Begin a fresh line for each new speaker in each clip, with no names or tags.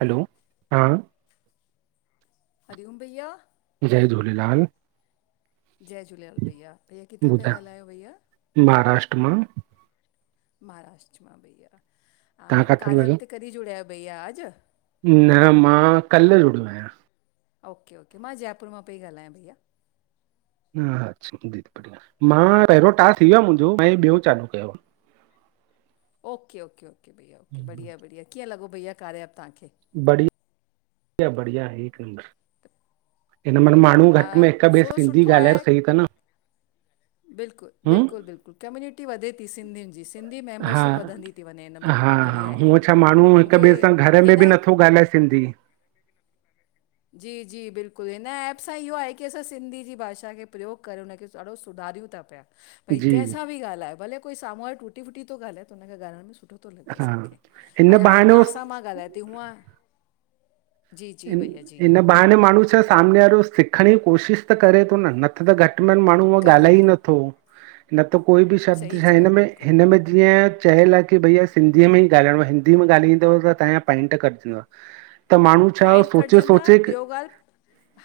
हलो हां।
हरीओम भईया।
जय झूलेलाल।
जय झूलेलाल भईया, भैया किथां पिया
ॿुधायो,
ॻाल्हायो भईया?
महाराष्ट्र मां।
महाराष्ट्र मां भईया
तव्हां
हा,
काथे था
कार्य एप
ॻाल्हायो?
ते कॾहिं जुड़िया आहियो? भईया अॼु।
न मां कल्ह जुड़ियो आहियां।
ओके ओके मां जयपुर मां पेई ॻाल्हायां भैया।
हा अच्छा बढ़िया मां पहिरियों टास्क थी वियो आ मुंहिंजो मां हे ॿियो चालू कयो आ।
ओके ओके ओके भैया
आहे।
ओके
हम्म,
बढ़िया बढ़िया, किंअं लॻो भैया कार्य एप त्हांखे?
बढि या बढ़िया हे [unintelligible] मां माण्हू घटि
आ,
में हिक ॿिए
थोरो
सिंधी
सुठो
ॻाल्हायो
आहे
सही थां न
बिल्कुलु
हम्म,
बिल्कुलु बिल्कुलु कम्यूनिटी वधे थी सिंधियुनि जी सिंधी
हा
मेंबरशिप वधंदी थी वञे हिन
हा
बहाने
हा,
बढ़िया आहे इहो
हूअं
बि
छा माण्हू हिक
मूंखे
ॿिए सां घर में
हिन
बि नथो ॻाल्हाए सिंधी,
जी जी बिल्कुलु हिन ऐप सां इहो आहे की असां सिंधी जी भाषा खे प्रयोग करे हुनखे ॾाढो सुधारियूं था पिया। भई
जी
कंहिंसां बि ॻाल्हाए भले कोई साम्हूं वारो टुटी फुटी तो ॻाल्हाए त हुनखे ॻाल्हण सुठो तो लॻे
हा,
असांखे
हिन
अॼु हाणे
बहाने
तहांसां
उहो
मां ॻाल्हाए थी हूअं जी जी भैया
इन्
जी
इन बहाने माण्हू छा सामने वारो सिखण ई कोशिश त करे तो न, न त त घटि में माण्ह णू हुंअ
करे
ॻाल्हाई
थो
नथो न त कोई बि शब्द
सही
छा
चयो
हिनमें
बिल्कुलु
हिनमें जिंय चयल आ की भई सिंधीअ में ई ॻाल्हाइों आ हिंदी में ॻाल्हाईंदव त तांया पाईंट कटजंदव। त माण्हू छा
पॉइंट
सोचे
कटजंदा
सोचे
ॿियो ॻाल्हि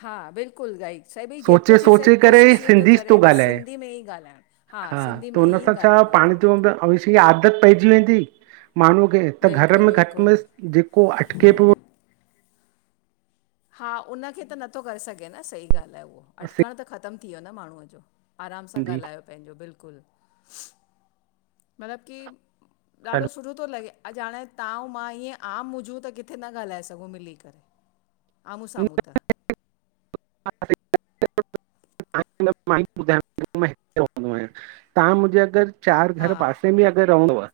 हा बिल्कुलु गाइक साईं भई
सोचे
जेतिरो थी सघे
सोचे करे
कोशिशि इहो थो
सिंधी
करे भई
ॻाल्हाए
सिंधी में ई ॻाल्हाइणु
हा
सिंधी
त
में
हुन
ई
सां छा
ॻाल्हाइणो आहे
पाण चऊं
खे
त अऊंसी आदत पइजी वेंदी माण्हूअ खे त घर
बिल्कुलु
में घटि में
बिल्कुलु
जेको अटके पियो
हा उनखे त नथो करे सघे न सही ॻाल्हि आहे उहो अटकण त ख़तम थी वियो न माण्हूअ जो। आराम सां
सिंधी
ॻाल्हायो पंहिंजो बिल्कुलु। मतिलबु की ॾाढो सुठो तो लॻे अॼु हाणे तां अऊं मां ईअं आम हुजूं त किथे न ॻाल्हाए सघो मिली करे। आमूं साम्हूं
हैलो
त
[unintelligible] [unintelligible] आहियां तव्हां मुंहिंजे अगरि चारि
हा
घर पासे में अगरि रहंदो आ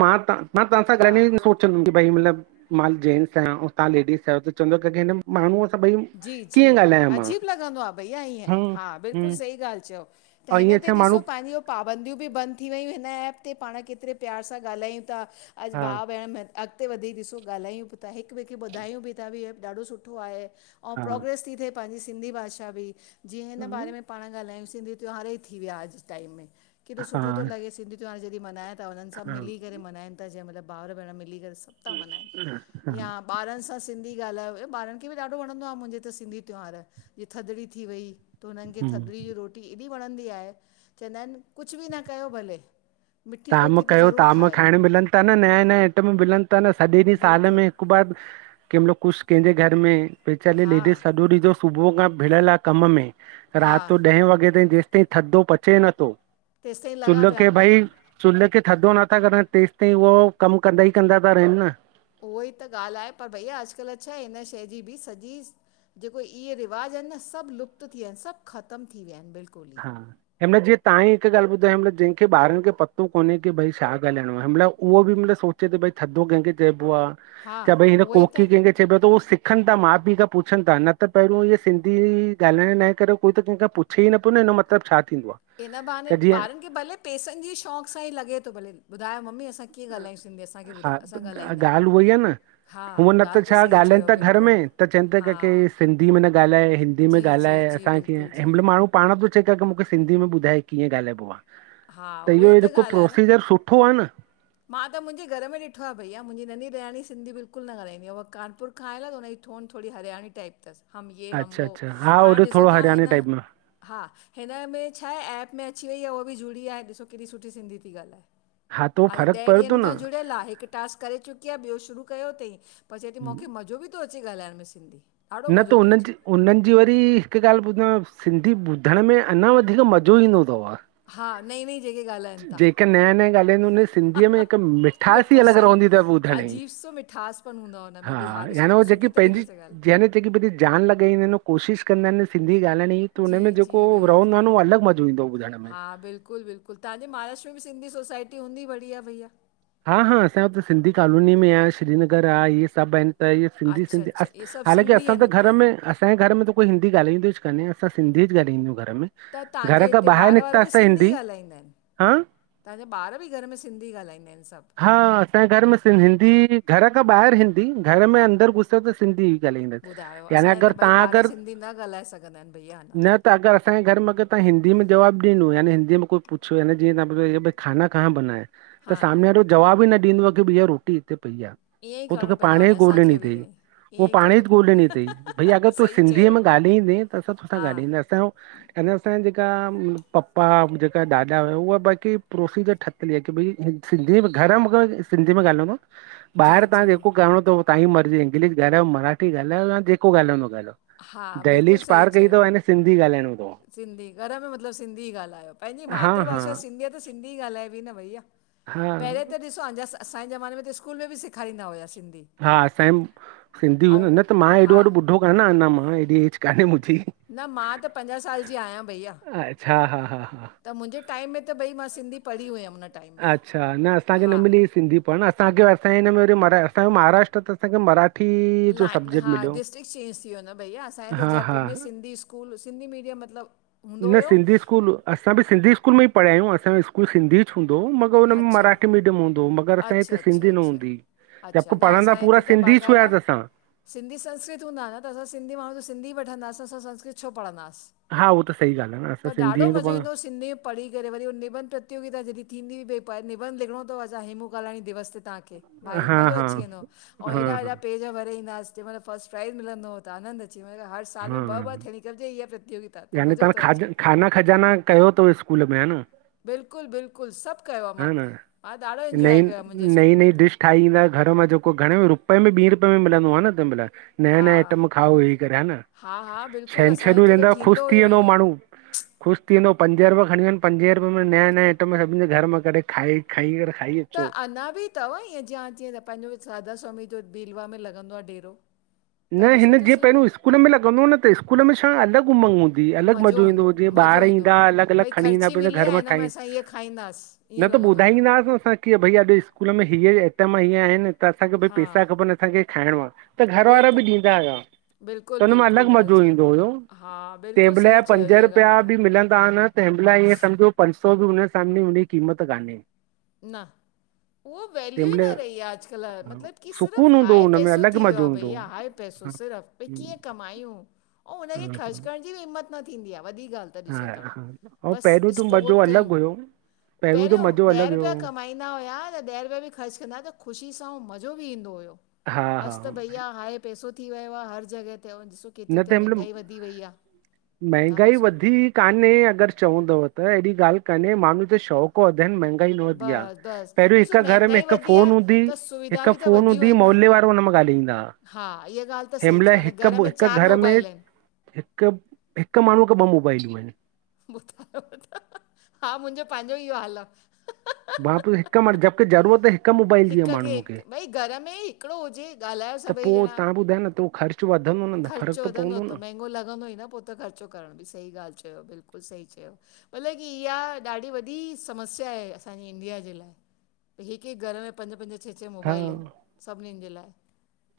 मां तां मां तव्हांसा
हा
गॾ चंदम कि भई मतलब मां जेंट्स आहियां अऊं तहां लेडीस आहियो त चवंदव करके हिन् माण्हू सभई कीअं ॻाल्हायन
सुठो लॻन्दो आ भैया इअं बिल्कुल
हम्म
सही गाल्ह चयव
ऐं ईअं छा माण्हू
पांज्यू पाबंदियूं बि बंद थी वयूं हिन एप ते पाण केतरे प्यार सां ॻाल्हायूं ता। अॼ
हा
भा भेण अॻते वधी ॾिसो ॻाल्हायूं बि था हिक ॿिए खे ॿुधायूं बि था भ ॾाढो सुठो आहे। और
हा
प्रोग्रेस थी थिए पांजि सिंधी भाषा बि जीअं
हा
हिन बारे में। पाण ॻाल्हायूं सिंधी त्योहार ई थी विया अॼ टाइम मे केॾो सुठो थो
हा
लॻे सिंधी त्यहार जॾहिं मनाय त उन्हन सभ मिली करे मनाइन था जंहिं माएल भाउर भेण मिली करे सभ था मनाइन
हा
या बारन सां सिंधी ॻाल्हायो ऐं ॿारन खे बि ॾाढो वणंदो। मुहिंजे त सिंधी त्योहार जिअं थदड़ी थी वयी त हुन्नखे
हम्म
थदड़ी जी रो टी एॾी वणंदी आहे, चवंदा आहिन कुछ बि न कयो भले मिठी
ताम
कोकी त
कयो
ज़रूरु
ताम
ठाहियो
खाइण मिलन था नया नया आइटम मिलन था न थदे ॾींह साल
बिल्कुलु
में। ब कहिंमल कुछ कंहिंजे घर में वेचारी
हा
लेडीस सॼो डींह जो सुबुह खां भिड़़ियल आ कम में
हा
रात जो ॾहें वॻे ताईं जेसि ताईं थधो पचे नथो
तेसिताईं लॻा
चुल
पिया
के
हूंदा
भई
आहियूं
चुल्ह खे थधो नथा करन तेस ताईं उहो कम कंदा ई कंदा ता रहन न।
उहो ई त ॻाल्ह आहे पर भईया अॼकल्ह छा हिन शए जी बि सॼी जेको इहे रिवाज आहिन न सब लुप्त थी विया आहिन सब ख़तम थी विया आहिन बिल्कुल।
हा। हिन महिल जीअं तवां हिकु ॻाल्ह ॿुधायो मल जंहिं ॿारनि खे पतो कोन्हें की भई छा ॻालाइणो आहे महिल उहो बि मलब सोचे चे भई थधो कहखे चयबो आ?
हा
छा भई हिन
उहो ई त
कोकी कहखे चए पियो त उ सिखन था माउ पीउ खां पुछनि था न त पहिरियों इअ सिंधी ॻाल्हाइण न जे करे कोई त कंहिंख खां पुछे ई न प न हिन जो मतिलब छा थींदो आ?
हिन बहाने ॿारन खे भले पैसन जी शौक़ सां ई लॻे थो भले ॿुधायो ममी असांखे
हा
ॿुधायो असां ॻाल्हाईंदा
ॻाल्ह उहई आ न
हा
हूअं न त
ॻाल्हि
छा
सही
ॻाल्हाइन
चयो
था घर
बिल्कुलु
में त चवन था
हा
क की सिंधी में न ॻाल्हाए हिंदी हिंदी में
जी जी
ॻाल्हाए
जी
असांखे
बिल्कुलु
हिन
जी
मल माण्हू पाण थो चए की मुखे सिंधी में ॿुधाए कीअं ॻाल्हाइनो आ।
हा
त
उहा
इहो
ई
जेको
ॻाल्हि आहे न
प्रोसीजर सुठो आ न।
मां त मुंजे घर में ॾिठो आहे भईया मुंहिंजी नढी ॾेरानी सिंधी बिल्कुल न ॻाल्हाईंदी आ उहा कानपुर खां आयल त हुनजी थोड़ी थोड़ी हरयाणी टाइप थस। हम ये हम
अच्छा
वो
अच्छा हा
हाणे
होॾे
ॾिसो
थोरो
तव्हां
हरियाणे
हिन
टाइप में
हा हिन में छा हे ऐप में अची वई आहे उहो बि जुड़ी वेया आहे ॾिसो केॾी सुठी सिंधी थी ॻाल्हाए
हा त उहो
अॼ
फ़र्क़ु
ॾह
पए थो
ॾींहंन खां
न
जुड़ियल आ हिक टास्क करे चुकी आ ॿियो शुरू कयो थई पर चए थी मुखे मज़ो बि थो अचे ॻाल्हाइण में सिंधी। ॾाढो
न
मज़ो
त
थो
हुनन
अचे
जी उन्हन जी वरी हिक ॻाल्ह ॿुधो सिंधी ॿुधण में अञा वधीक मज़ो ईंदो थव।
हा नईं नईं जेके ॻाल्हाइनि था
जेके नया-नया ॻाल्हाईंदा हुन सिंधीअ में हिक मिठास
बिल्कुलु
अल
सही
रहदी थस ॿुधण
अजीब सो मिठासपन हूंदो आहे हुन में
हा
बि ॾिसो केॾो
यानि जेकी
सुठी तरीक़े
पंहिंजी
सां ॻाल्हि
जेकी भई जान लॻाईंदा आहिन कोशिश कंदा आहिन सिंधी ॻाल्हाइण जी त हुन में जेको रहंदो आ उहो अलॻ मज़ो ईंदो ॿुधण में।
ह बिलकुल बिलकुल तव्हांजे महाराष्ट्र में भी सिंधी सोसाइटी हुंदी बढ़िया भइया?
हा-हा असांजे हुते सिंधी कॉलोनी में आहे श्रीनगर आ इहे सभ आहिन। त इहे
अच्छा
सिंधी-सिंधी
अच्छा इहे सभु
हालाकी
सिंधी
असां
आहिनि
त घर
हुते
में असांजे घर में त कोईं हींदी ॻाल्हाईंदो ई कानेंअसां सिधी ॻालाईंदा आहियूं घर में।
त तव्हांजे
घर खां
हिते
ॿाहिरि
ॿार वार बि
निकितासीं त
सिंधी
हिंदी
ॻाल्हाईंदा आहिनि?
हा
तव्हांजा ॿार बि घर में सिंधी ॻाल्हाईंदा आहिनि सभु?
हा असांजे घर में सिंधी घर खां ॿाहिरि हिंदी घर में अंदर घुस त सिंधी ॻाल्हाईंदाइन
ॿुधायो
यानी
असांजे
अगरि
त भई
तव्हां
ॿार
अगरि
सिंधी न ॻाल्हाए सघंदा आहिनि भईया अञा
न त अगरि असांजे घर में अगर तवां हिंदी में जवाब ॾिनो याने हिंदीअ में कोई पुछ या जीअं तव्हां ये भई खाना कहां बना है? त
हा
साम्हे वारो जवाबु ई न ॾींदो आ की भईया रोटी हिते पई आ
ईअं ई
हू
करिणो
तोखे
पवंदो
पाण ई
हाणे असांखे
ॻोल्हिनी
बि
तई
ईअं ई
उ
ईअं
पाण ई
करिणो
ॻोल्हणी तई भई अगरि
पवंदो
तूं
सही
सिंधीअ
चयो
में ॻाल्हाईंदे त सब तोहसां
हा
ॻाल्हाईंदा, असांजो हिनसां जेका पपा जेका ॾाॾा हुआ उहा बाक़ी प्रोसीज़र ठतो ठयल आहे की भई सिंधी घर में सिंधी में ॻाल्हाईंदाव,
जी
ॿाहिरि तव्हां
जी
जेको करणो तव तव्हांजी मर्जी इंग्लिश ॻाल्हायो, मराठी ॻाल्हायो या जेको ॻाल्हायणो तव
हा
ॻाल्हयो
बिल्कुलु
दहलीज
सही
पार कई
चयो
तव याने सिंधी ॻाल्हायणो
सिंधी, घर में मतलबु सिंधी ही ॻाल्हायो पंहिंजी
हा हा
मातृभाषा सिंधी आ त सिंधी ॻाल्हाए बी न भईया,
हा
पहिरें त ॾिस तव्हांजा असांजे ज़माने में त स्कूल में बि सेखारींदा हुआ सिंधी।
हा असांजे सिंधी हुई न
ऐं
न त मां एॾो
हा
वॾो ॿुढो कान आयां अञा मां, एॾी एज कान्हे मुंहिंजी।
न मां त पंजाहु साल जी आहियां भईया।
अच्छा हा हा हा
त मुंहिंजे टाइम में त भई मां सिंधी पढ़ी हुयमि न।
अच्छा न असांखे न मिली सिंधी पर न असांखे असांजे हिन में वरी असांजो महाराष्ट्र त असांखे मराठी जो
लाइन
सब्जेक्ट
हा
मिलियो
डिस्ट्रिक्ट चेंज थी वियो न भैया असांजे त
हा हा
जयपुर में Sindhi school school Sindhi medium मतिलबु हूंदो
न
हुयो
सिंधी स्कूल असां बि सिंधी स्कूल में ई पढ़िया आहियूं असांजो स्कूल सिंधी ही हूंदो हो मगर हुन में
अच्छा
मराठी मीडियम हूंदो हो, मगरि असांजे
अच्छा
हिते
अच्छा
सिधी न
अच्छा
हूंदीई।
अच्छा
जबकि
न
पढ़ंदा
असांजे
पूरो
हिते त
सिंधी
बाक़ाइदा
हुआस असां।
सिंधी संस्कृत हूंदा न त असां सिंधी माण्हूं त सिंधी वठंदासि, असां संस्कृत छो पढ़ंदास?
हा उहो त सही ॻाल्हि आहे न असां
पर ॾाढो
सिंधी आहियूं त
मज़ो
पाण
ईंदो हुयो सिंधी पढ़ी करे वरी हो निबंध प्रतियोगिता जॾहिं थींदी हुई भई निबंध लिखणो तव अच्छा हेमू कालाणी दिवस ते तव्हांखे भाई
हा
मज़ो
हा
अची वेंदो हो, अउं
हा
हेॾा
हा
हेॾा पेज भरे ईंदासीं जंहिं महिल फस्टप्राइज़ मिलंदो हो त आनंद अची वेंदो त हर साल
हा
में ॿ ॿार थियणी खपिजे इहा प्रतियोगिता त
यानी
मज़ो
तव्हां
थो
खाज
अचे। पियो
खाना खजाना कयो तव स्कूल में हा न
बिल्कुलु बिल्कुलु सभु कयो आ मां,
हा न
मां ॾाढो इंजॉय कयो आ मुंहिंजे स्कूल में त।
ठाए ईंदास घर मां जेको घणे में रुपए में ॿी रुपए में मिलंदो हुओ न तंहिं महिल? नया
हा
नया आइटम खाओ वेही करे हा न।
हा हा बिल्कुलु असांजे
छंछरूं
हुते त
रहंदा ख़ुशि
थींदो
थी
हुयो
वेंदो
ईअं‌।
माण्हू ख़ुशि थींदो हो पंज रुपया खणी वञ पंजे रुपये में नया नया आइटम सभिननि जे घर में करे खाई खाई करे खाई
त
अचो
अञा बि तव ईअं जीअं जीअं त पहिंजो राधा स्वामी जो भीलवाड़ा में लॻंदो आ डेरो।
न
तव्हां ॾिसो
हिन
त
जीअं
सही
पहिरियों स्कूल में लॻंदो हो न त स्कूल में छा अलॻि उमंग हूंदी हुई अलॻि मज़ो ईंदो हु
हूंदो
जीअं
मज़ो
ॿार
ईंदो
ईंदा हा अलॻि अलॻि
भई
खणी ईंदा हा
ख़र्ची
पंहिंजे
मिली
घर
आहे
मां
हिन में
ठाहे
असां इहे खाईंदासीं ईअं
न त
लॻंदो
ॿुधाए
हुयो
ईंदास न असां की भई अॼु स्कूल में हीअ ही आइटम हीअं आहिनि त असांखे भी
हा
पेसा खपनि असांखे खाइणो आ त घर
उहो ई
वारा
त
बि ॾींदा हुया। त
बिल्कुलु
हुनमें
बिल्कुलु
अलॻि
ॻाल्हि
मज़ो
चयो
ईंदो हुय,
हा
के
बिल्कुलु
महिल
सही चयो
पंज
इहा
रुपया
ॻाल्हि त
बि मिलंदा हुआ न तंहिंमहिल ईअं सम्झो पंज सौ बि हुनजे सामने हुन जी क़ीमत कान्हे
न उहो वैल्यू
तंहिं
ई
महिल
न रही आहे अॼुकल्ह मतिलबु की सिर्फ़ु
सुकून हूंदो हुओ
हाय
हुन में
पैसो
अलॻि
थी वियो आ
मज़ो हूंदो
भईया
हुओ
हाए पैसो सिर्फ, भ्ई कीअं कमायूं? अंऊँ हुनखे ख़र्च
हा
करण जी बि हिम्मत न थींदी आ वॾी ॻाल्हि त ॾिसो तां
हा हा ऐं
बस
पहिरियों जो मज़ो
स्टोर
अलॻि
कयूं
हुयो जो
पहिरियों
मज़ो अलॻि
ॾह रू
हुयो
कमाईंदा हुया त ॾह रुपिया बि ख़र्चु कंदा त ख़ुशी सां अंउं मज़ो बि ईंदो हुयो
हा हा
अॼु त भईया हाए पैसो थी वियो आ हर जॻह ते केतिरी
न
त
तंहिं महिल
महांगाई वधी वई आ तव्हां
महांगाई
ॾिसो
वधी कान्हे अगरि चवंदव त अहिड़ी ॻाल्हि कान्हे माण्हू जो शौक़ु वधया आहेनि महांगाई न वधी आहे
बसि
पहिरियों
बसि ॾिसो
हिकु घर में
महांगाई
हिकु
वधी
फोन
आहे
हूंदी
त सुविधा
हिकु
बि त
फोन
वधियूं
हूंदी
आहिनि न
मोहल्ले वारो हुन मां ॻाल्हाईंदा
हा इहा ॻाल्हि त सही चयव हाणे घर में चारि मोबाइल आहिनि
हिकु, हिकु माण्हूअ खे ॿ मोबाइलियूं आहिनि।
ॿुधायो त, हा मुंहिंजो पंहिंजो ई इहो हाल आ।
मा बि हिकु मड़ जबकी ज़रूअ ते
हिक खे हिक, भई घर में हिकिड़ो हुजे ॻाल्हायो सभई ॼणा।
ॿुधे न थो ख़र्च वधंदो न त
ख़र्चो
फ़र्क़ु
वधंदो
पवंदो
त
न
महंगो लॻंदो ई न पो त ख़र्चो करण बि, सही ॻाल्हि चयो बिल्कुलु सही चयो। मतिलबु की इहा ॾाढी वॾी समस्या आहे असांजी इंडिया जे लाये। हिकु, हिकु घर में पंज, पंज, छह, छह
हा
मोबाइल सभनि जे लाये।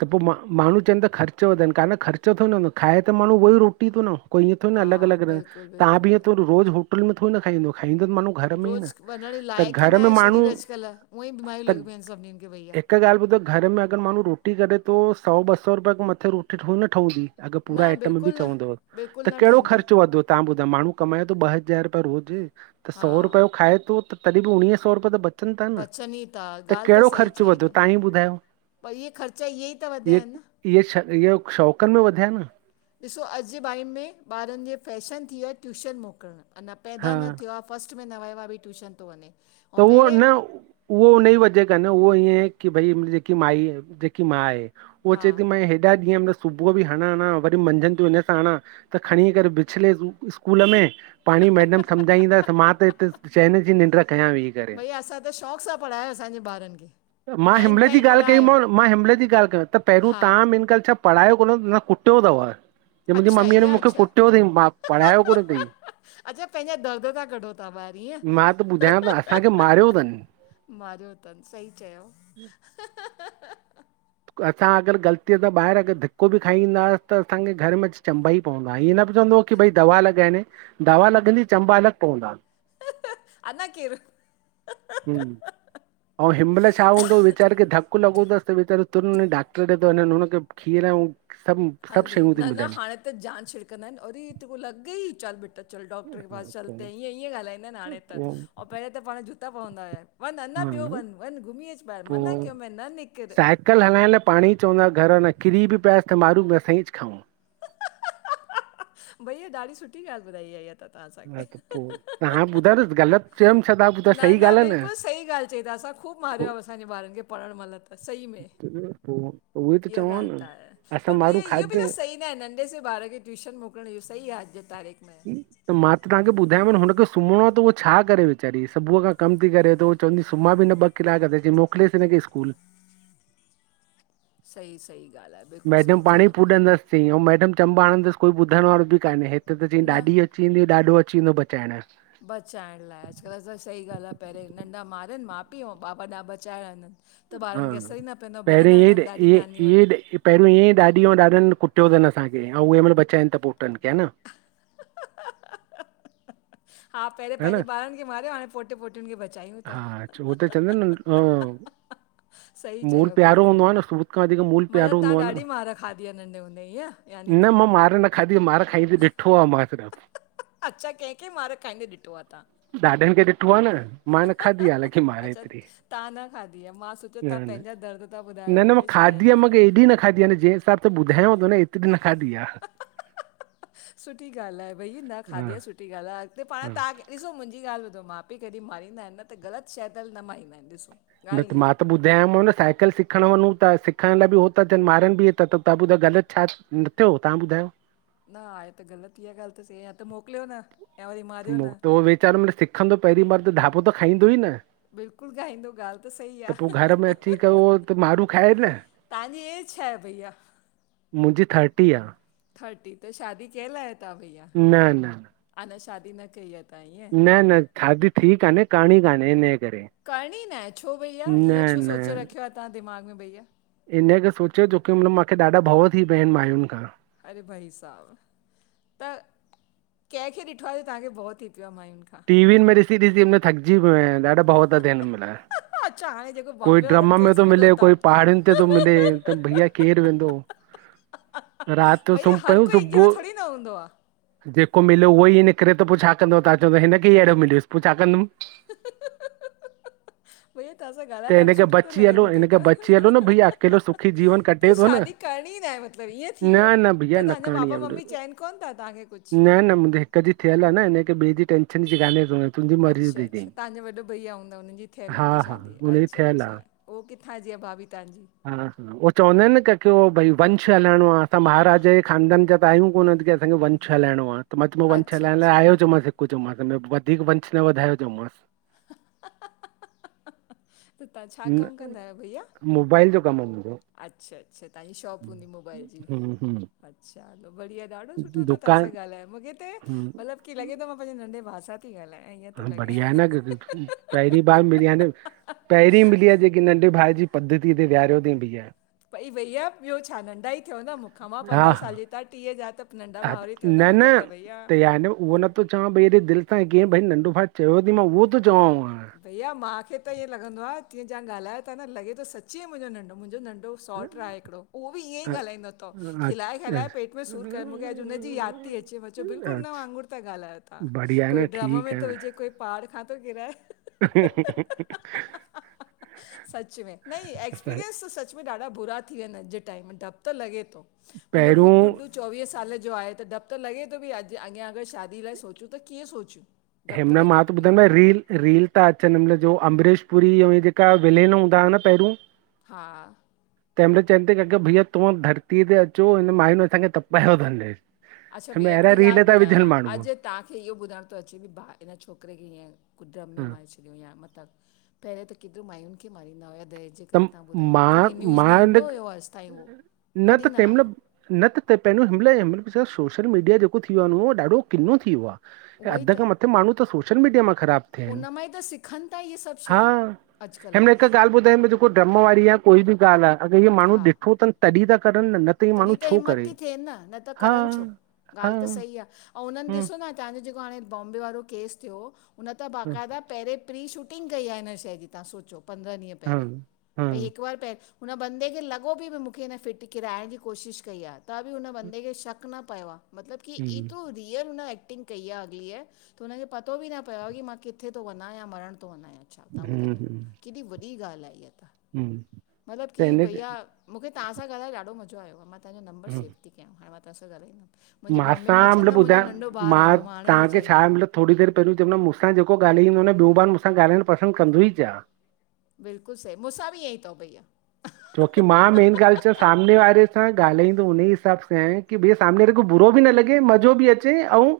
त पो मां माण्हू चनि ता ख़र्चो वधनि कान ख़र्चो तो न हूंदो खाए त माण्हू उहो ई रोटी थो न। कोई इएं थोडी न
हा
अलॻि अलॻि रहे,
बिल्कुलु
त्वहां बि
बिल्कुलु
इएं तो रोज़ होटल में थोडे ई न खाईंदो, खाईंदो त माण्हू घर में ई
रोज़
न
वञण
त
लाइक़ु ई न
घर में
आहे
माण्हू
शरीर अॼुकल्ह, उअंई बीमारियूं
त
लॻियुं पयूं आहिनि सभिनीनि खे भईया।
हिकु गाल्हि ॿुधो घर में अॻरि माण्हू रोटी करे थो, सौ ॿ सौ रुपये खों मथे रोटी थोडी न ठवंदी। अॻरि पूरा
न
आइटम बि
बिल्कुलु न
चवंदव,
बिल्कुलु
त
न
कहिड़ो
ठहंदी
ख़र्चो वधो तव्हां ॿुधायो माण्हू कमाए थो ॿ हज़ार रुपये रोज़, त
हा
सौ रुपयो खाए थो तॾहिं बि उणिवीह सौ रुपये त बचनि था न,
बचनि ई था
त
ॻाल्हि
कहिड़ो
सही
ख़र्च
चई
वधो
अथऊं
तव्हां ई ॿुधायो।
पर ईहे खर्चा इएं
इय इहे छ इहे शौक़नि में वधयानि न।
ॾिसो अॼु जे टाइम में ॿारनि जे फैशन थी वियो आहे ट्यूशन मोकिलणु, अञां पैदा
हा
न थियो आ फस्ट में न वयो आ भई ट्यूशन थो वञे।
त
ऐं
उहो
पहिरें
न उहो उन्हें जी वजह कान्हें, उहो ईअं है की भई जेकी माई जेकी मा आहे। उहो
हा
चये थी मां हेॾा ॾींहं म सुबुह बि हणा, हणा, वरी मंझंन थियूं हिंअर सां हणा, त खणी करे बिछले थी इस्कूल में पाणेई मैडम सम्झाईंदस, मां त हिते चैन जी निंड्र कयां वेई।
भईया असां त शौक़ु सां पढ़ायो असांजे ॿारनि खे।
मां
नाइंथ
हिमले जी
ताईं
ॻाल्हि कई
पढ़ायो
मांव मां हिमले जी ॻाल्हि कई त पहिरूं
हा
तव्हां मेंन ॻाल् छा पढायो कोन होव कुटियो तव। जीअं मुंहिंजी
अच्छा
मम्मीअ न
ईअं
मूंखे
अच्छा
कुटियो थई मां पढ़ायो कोन थई।
अच्छा पंहिंजा दर्द था कढो तां ॿाहिरि इअं।
ॿुधयां त असांखे मारियो थनि।
मारियो थनि सही चयोव
असां अॻरि ग़लतीअ सां ॿाहिरि अॻरि धिको बि खाई ईंदासीं त, असांखे घर में चंबा ई पवंदा हुआ इएं न चवंदो की भई दवा लॻाइन, दवा लॻंदी चंबा अलॻि पवंदा
अञां किरु।
हूं अऊं हिमल छा हूंदो वेचारे के धकु लॻोंतसि त वेचारो [unintelligible] डॉक्टर ॾ हुनखे खीर [unintelligible] सभु
हलदी,
शयूं
न
थी
न
मिलनि
हाणे त जान छिड़िकंदा आहिनि, अरे तेरे को लॻ गई चल बेटा चल डॉक्टर के पासि चल। त ईय ईय ॻाल्हाईंदा आहिनि हाणे त, अऊं पहिरिय त पाण जूता पवंदा हुया वन अञां ॿियो वंञ। वञ घुमी अच। ॿाहिरि
पो
मना कयो मैं न निकिर
साहिब मोटर हलाइण लाये पाणी चवंदा घर में किरी बि पये त मारू भी असांं इच खाऊं।
भईया ॾाढ़ी सुठी ॻाल्हि ॿुधाई आ ईया त। तव्हां
हा
असांखे
त पो तव्हां ॿुधायो न ग़लति चयमि छा ता ॿुधायो
न
सही ॻाल्हि आ न।
बिल्कुलु सही ॻाल चई त असां ख़ूब
पोइ
मारियो आ, असांजे ॿारनि खे पढणु महिलु त। सही में,
उहोई त
इया
चवां
ॻाल त
न
आहे,
असां
पर भईया
माण्हू
इअं भी त
खाधे
सही न नंढे से ॿार खे ट्यूशन मोकिलण इयो सही आ अॼु जी तारीख़ में।
त मां त तव्हांखे ॿुधायांव, हुनखे सुम्हणो आ त उहो छा करे वेचारी सुबुह खां कमु थी करे तो चवंदी सुमा बि न ॿ कलाकु त वेजे मोकिलेस हिनखे इस्कूल।
सही सही ॻाल्हि आह।
मैडम पाण ई पूॾंदसि चई ऐं मैडम चंबा आणंदसि कोई ॿुधण वारो बि कान्हे हिते त चई
न
ॾाढी चईदी ॾाढो अची वेंदो बचाइण।
बचाइण लाइ अॼुकल्ह त सही ॻाल्हि आह। पहिरेंं नंढा मारनि मा पी ऐं बाबा ॾा बचाएया
हा पहरे [unintelligible]
आहिनि ॾाॾी नानी वटि
पहिरियों ईअं ॾाॾी ऐंॾनि कुटियो अथ असांखे ऐं उहे महिल बचाइनि त पोुटनि खे ह न?
हा पहिरियों पंहिंजे ॿारनि खे मारियो हाणे पोटी पोटियुनि खे बचायूं था।
चंदं [unintelligible]
सही
मुूल
चयो
प्यारो हूंदो
बिल्कुलु
आह न सुत खां वधीक मुूल प्यारो
मतिलबु तव्हां
हूंदो आह न।
ॾाढी मार खाधी आहे नंढे हूंदे ईअं यानी
न
की
मां मार न खाधी मार खाईंदी ॾिठो आहे मां सिर्फ़।
अच्छा कंहिंखे मार खाईंदेॾठो आह तव्हां?
ॾाॾनि खे ॾिठो आह न। मां न खाधी
तव्हां
हालकी मारे
अच्छा
एतिरी
तव्हां न खाधी आहे मां सोचियो
न
तव्हां
न?
पंहिंजा दर्द था ॿुधायो
न न मां
मूंखे
खाधी आहे
शायदि
मूंखे हेएॾी न खाधी आहे जंहिं हिसाब सां ॿुधायांव थो न एतिरी न खाधी आह।
सुठी ॻाल्हि आहे भई न
हा
खाधी आहेसुठी ॻाल्हि आहे अॻिते पाण
हा
तव्हांखे ॾिसो मुंहिंजी ॻाल्हि ॿुधो माउ पउ कॾ मंदा न त ग़लि शैदल न मारींदा आहिनि ॾिसो
न त
ॻाल्हि
म
इहा
मां
आहे
बुध दधयाम न साइकिल सिखणु वञूं था। सिखण लाइ बिह था थियनि ॿारनि बि थाव्हां ॿुधा ग़लति छा न थियो तव्हां ॿुधायो?
न आहे त ग़लति, ई ॻाल्हि त सेी आहे त मोकिलियो न। या वरी मारियो न
त उो वीचारे में सिखंदो पहिरीं बार त ढाॿो त खाईंदो ई न।
बिल्कुलु ॻाईंदो ॻाल्हि सही
त पोइ
आहे
घर में अची करे उह त मारू खाए न।
तव्हांजी एज छा आहे? भैया
मुंहिंजी थर्टी आह।
थर्टी त शादी कयल आहियो? तवां भईया
न न
आ न शादी न कई आह।
न न शादी थी कान्हे करणी, ई कान्हे इनहे करे।
करणी ई न आहे, छो भईया
न
ईअं छो सोचे
न
रखियो आहे तव्हां दिमाग़ में भईया?
इन करे सोचयो छो की मतलब माखें ॾाढा भव थी पिया आहिनि माइयुनि खां।
अरे भाई साहब त कंहिंखे ॾिठो आहे त तव्हांखे भओ थी पियो आहे माययुनि खां?
टीवी में ॾिसी ॾिसी करे थकजी पयो आहियां ॾाढा भौ ता थियन हिमंहिल।
अच्छा हाणे जेको
कोई
बॉम्बे वारो
ड्रम में
केस
थो
ॿुधो
मिले
अथव
कोई पहाड़ियुनि ते थो मिले त भईया केर वेंदो। राति जो
भईया
सुम्ही
हर
पयूं
कोई हिक जहिड़ो
सुबुह
थोडी न हूंदो आ।
जेको मिलियो उहो ई निकिरे त पो छा कंदो तव्हां चवंद हिनखे ही अहिड़ो मिलियुसि पो छा कंदुमि?
[inaudible] भईया तव्हां सां ॻाल्हाए
त
ॾाढो
हिन खे
सुठो थो
बची
लॻे
हलो
मूंखे
हिन
त
खे बची हलो न भईया अकेलो सुखी जीवन
त
कटे थो न
शादी करणी ई न आहे मतिलब ईअं थी वियो
न न
त
भईया न
तव्हांजा
करणी
मापा
आहे
मम्मी
बिल्कुलु।
चवनि कोन्ह था तव्हांखे कुछ?
न न मुंहिंजे हिक जी थियल आ न इन करे ॿिए जीं टेंशन जी कान्हे ज़रूरत।
अच्छा अच्छा तव्हांजा वॾो भईया हूंदा हुननि जी थयल
हा
हूंदी
हा
शादी
हुनजी
अच्छा
थियल
अच्छा।
आहे
उह किथां जी आहे भाभी तव्हांजी?
हा हा उहो चवंदा आहिनि न की की भई वंश हलाइणो आहे असां महाराज जे ख़ानदान ज आहियूं कोन असांखे वंश हलाइणो आहे त वंश
अच्छा
हलाइण लाइ
अच्छा
आयो [unintelligible] वधीक वंश न वधायो चयोमास।
त तव्हां छा
न
कम कंदा आहियो भईया?
मोबाइल जो कम आ मुंजो।
अच्छा अच्छा तव्हांजी शॉप हूंदी मोबाइल जी।
हम्म हम्म
अच्छा हलो बढ़िया ॾाढो सुठो थियो तव्हां सां
दुकान
ॻाल्हायो मूंखे त
हम्म
मतलब की लॻे थो कि मां पंहिंजे नंढे भा सां थी ॻाल्हायां ईअं थो
हा,
लॻे।
बढ़िया [inaudible] पहिरीं बार मिली आ, न पहिरीं मिली आ जेकी नंढे भाउ जी पद्धति ते वेहारियो थी बी
पई भईया ॿियो छा नंढा ही थियो न मूंखां मां
हा
पंजाहु
हा
साले ता ट्रीह जा। नंढा
हा
भाउर ई थियो
न न
मुंहिंजा भईया
त याने न उहो न त चवां भई हेॾे दिलि सां कीअं भाई नंढो भाउ चयो थी मां उहो थो चवां।
भईया माखे त ईअं लॻंदो आह जीअं ॻाल्हायो था न लॻे थो सची ई मुंहिंजो नंढो मुंहिंजो नंढो सॉट्र आहे हिकिड़ो उहो बि ईअं ई
हा
ॻालाईंदो तथ खिलाए
अच्छा
खिलाए पेट में सूर कयो मूंखे अॼु हुनजी याद। ती अचे मां चयो बिल्कुलु न
अच्छा
वांगुर ता ॻाल्हयो तव्हां
बढ़िया आहे न
कोई ड्रम में
ठीकु आहे
थो
न
विजे कोई पहाड़ खां थो किराए
[inaudible]
सच में न एक्सपीरियंस त सच में ॾाढा बुरा थी विया आहिनि अॼु जे टाइम में ड्रपु त लॻे थो। मुंजो खुद
पहिरियों
गुडु चोवीह साल जो आहे त ड्रप त लॻे थो कि अॼु अॻियां अगर शादी लाइ सोचूं त कीअं सोचूं। डपु त
हिमल मां
लॻे
तो
थो
ॿुधायो
भैया
न रील रील था अचनि हिमल जो अम्बरेश पुरी जेका विलेन हूंदा हुआ न पहिरियों।
हा
तंहिंहिल चईन ता अगर भईया तूं धरती ते अचो हिन माईयुनि असांखे तपायो तन।
अच्छा भईया हिकड़ ॻाल्हि ॿुधायो अॼु तव्हांखे इहो ॿुधाइण थो अचे भा हिन छोकिरे खे ईअं कु ड्रम में
हा
मारे छॾे या मतलब पहिरियों त केतिरी माययुनि खे मारींदा हुया दहेज जे करे
त
तव्हां ॿुधायो
मां
कॾहिं न्यूज़ में
मां हिन
ईंदो हुयो अॼु ताईं उहो
त
कॾहिं न
तंहिं महिल
आहियो।
न त पहिरों हिमल हिमल प सोशल मीडिया जेको थी वियो आहे उहो ॾाढो किन्नो थी वियो आ।
उहो ई
अध
त
खां मथे माण्हू त सोशिल मीडिया मां ख़राब
उन मां ई त सिखनि था इहे सभु
हा,
शयूं
हिनमहल हिक
अॼुकल्ह
गाल ॿुधाई मुंहिंजो ड्रम वारी या कोई बि ॻाल्हि आ अगरि इ
हा
माण्हूॾिठो तनि तॾहिं ता करनि न नत्
तॾहिं त हिम्मत ती थिएन न नत करनि छो?
हा
ॻाल्हि त
हम्म
सही आ, अउं हुनननि ॾिसो न तव्हांजो जेको हाणे बॉम्बे वारो केस थियो हुन त
हम्म
बाक़ाइदा पहिरेंं प्री शूटिंग कई आ हिन शइ जी तव्हां सोचो पंद्रहं ॾींहं पहिरे,
हम्म
भई
हम्म
हिकु बार पहिरं हुन बंदे खे लॻो भी भई मूंखे हिन फिटी किराइण जो कोशिश कई आ त बि उन बंदे खे शक न पियो आ मतलब की
हम्म
एतिरो रियल हुन एक्टिंग कई्या अगलीअ त हुनखे पतो बि न पियो आ की मां किथे तो वञा या मरण तो वञा या? छा ता
हम्म
ॿुधायो?
हम्म
केॾी वॾी ॻाल्हि आ इहा त,
हम्म
मतिलबु
त
की
हिन करे
भईया मूंखे तव्हांसा ॻाल्हाए ॾाढो मज़ो आयो, मां तवांजों नंबर
हम्म
सेव ती कयां हाणे मां तव्हांसा ॻालाईंदमि।
मांसां मतलबु ॿुधायां, मां
रहंदो आहे हाणे ईअं
तव्हांखे छा
चवंदमि
मतिलबु? थोड़ी देरि पहिरियों जहिंमहल मूंसां जेको ॻाल्हाईंदो आ न ॿियो बार मूंसा ॻालाइण पसंदि कंदोई आ।
बिल्कुलु सही मूंसां बि ईअं ई तव भईया।
छोकी मां मेन ॻाल्हि छा सामने वारे सां ॻाल्हाईंदो हुन ई हिसाब सां आहियां की भईया सामने वारे खे बुरो बि न लॻे मज़ो बि अचे अउं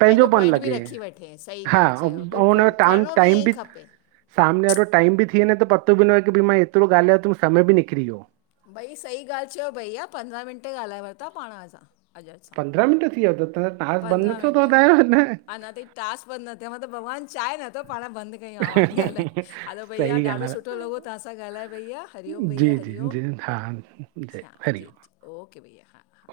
पंहिंजो पन
पॉइंट बि
लॻे
रखी वठे सही
हा
ॻाल्हि
अउं
चयो
हुनमें
बिल्कुलु
टाम
करिणो
टाइम
ईअं ई
बि
खपे
सामने वारो टाइम बि थी वञे त पतो बि नाये कि भई मां एतिरो ॻाल्हायो त समय बि निकिरी वियो।
भई सही ॻाल्हि चयो भईया, पंद्रहं मिंट ॻाल्हाए वरिता पाण असां अॼ असां।
पंद्रह मिंट थी विया त टास्क बंद न
पंद्रहं
थियो तव
मिंट
ॿुधायो अञा।
टास्क बंदि न थियो आ मतलब भॻवान चाहे नथो पाण बंदि हलो भैया
सही
ॾाढो
ॻाल्हि
सुठो लॻो तव्हां सां ॻाल्हाए भैया, हरिओम
आहे
भैया
जी जी
हरिओम।
जी हा जय
अच्छा
ह
जी जी ओके भैया हा हा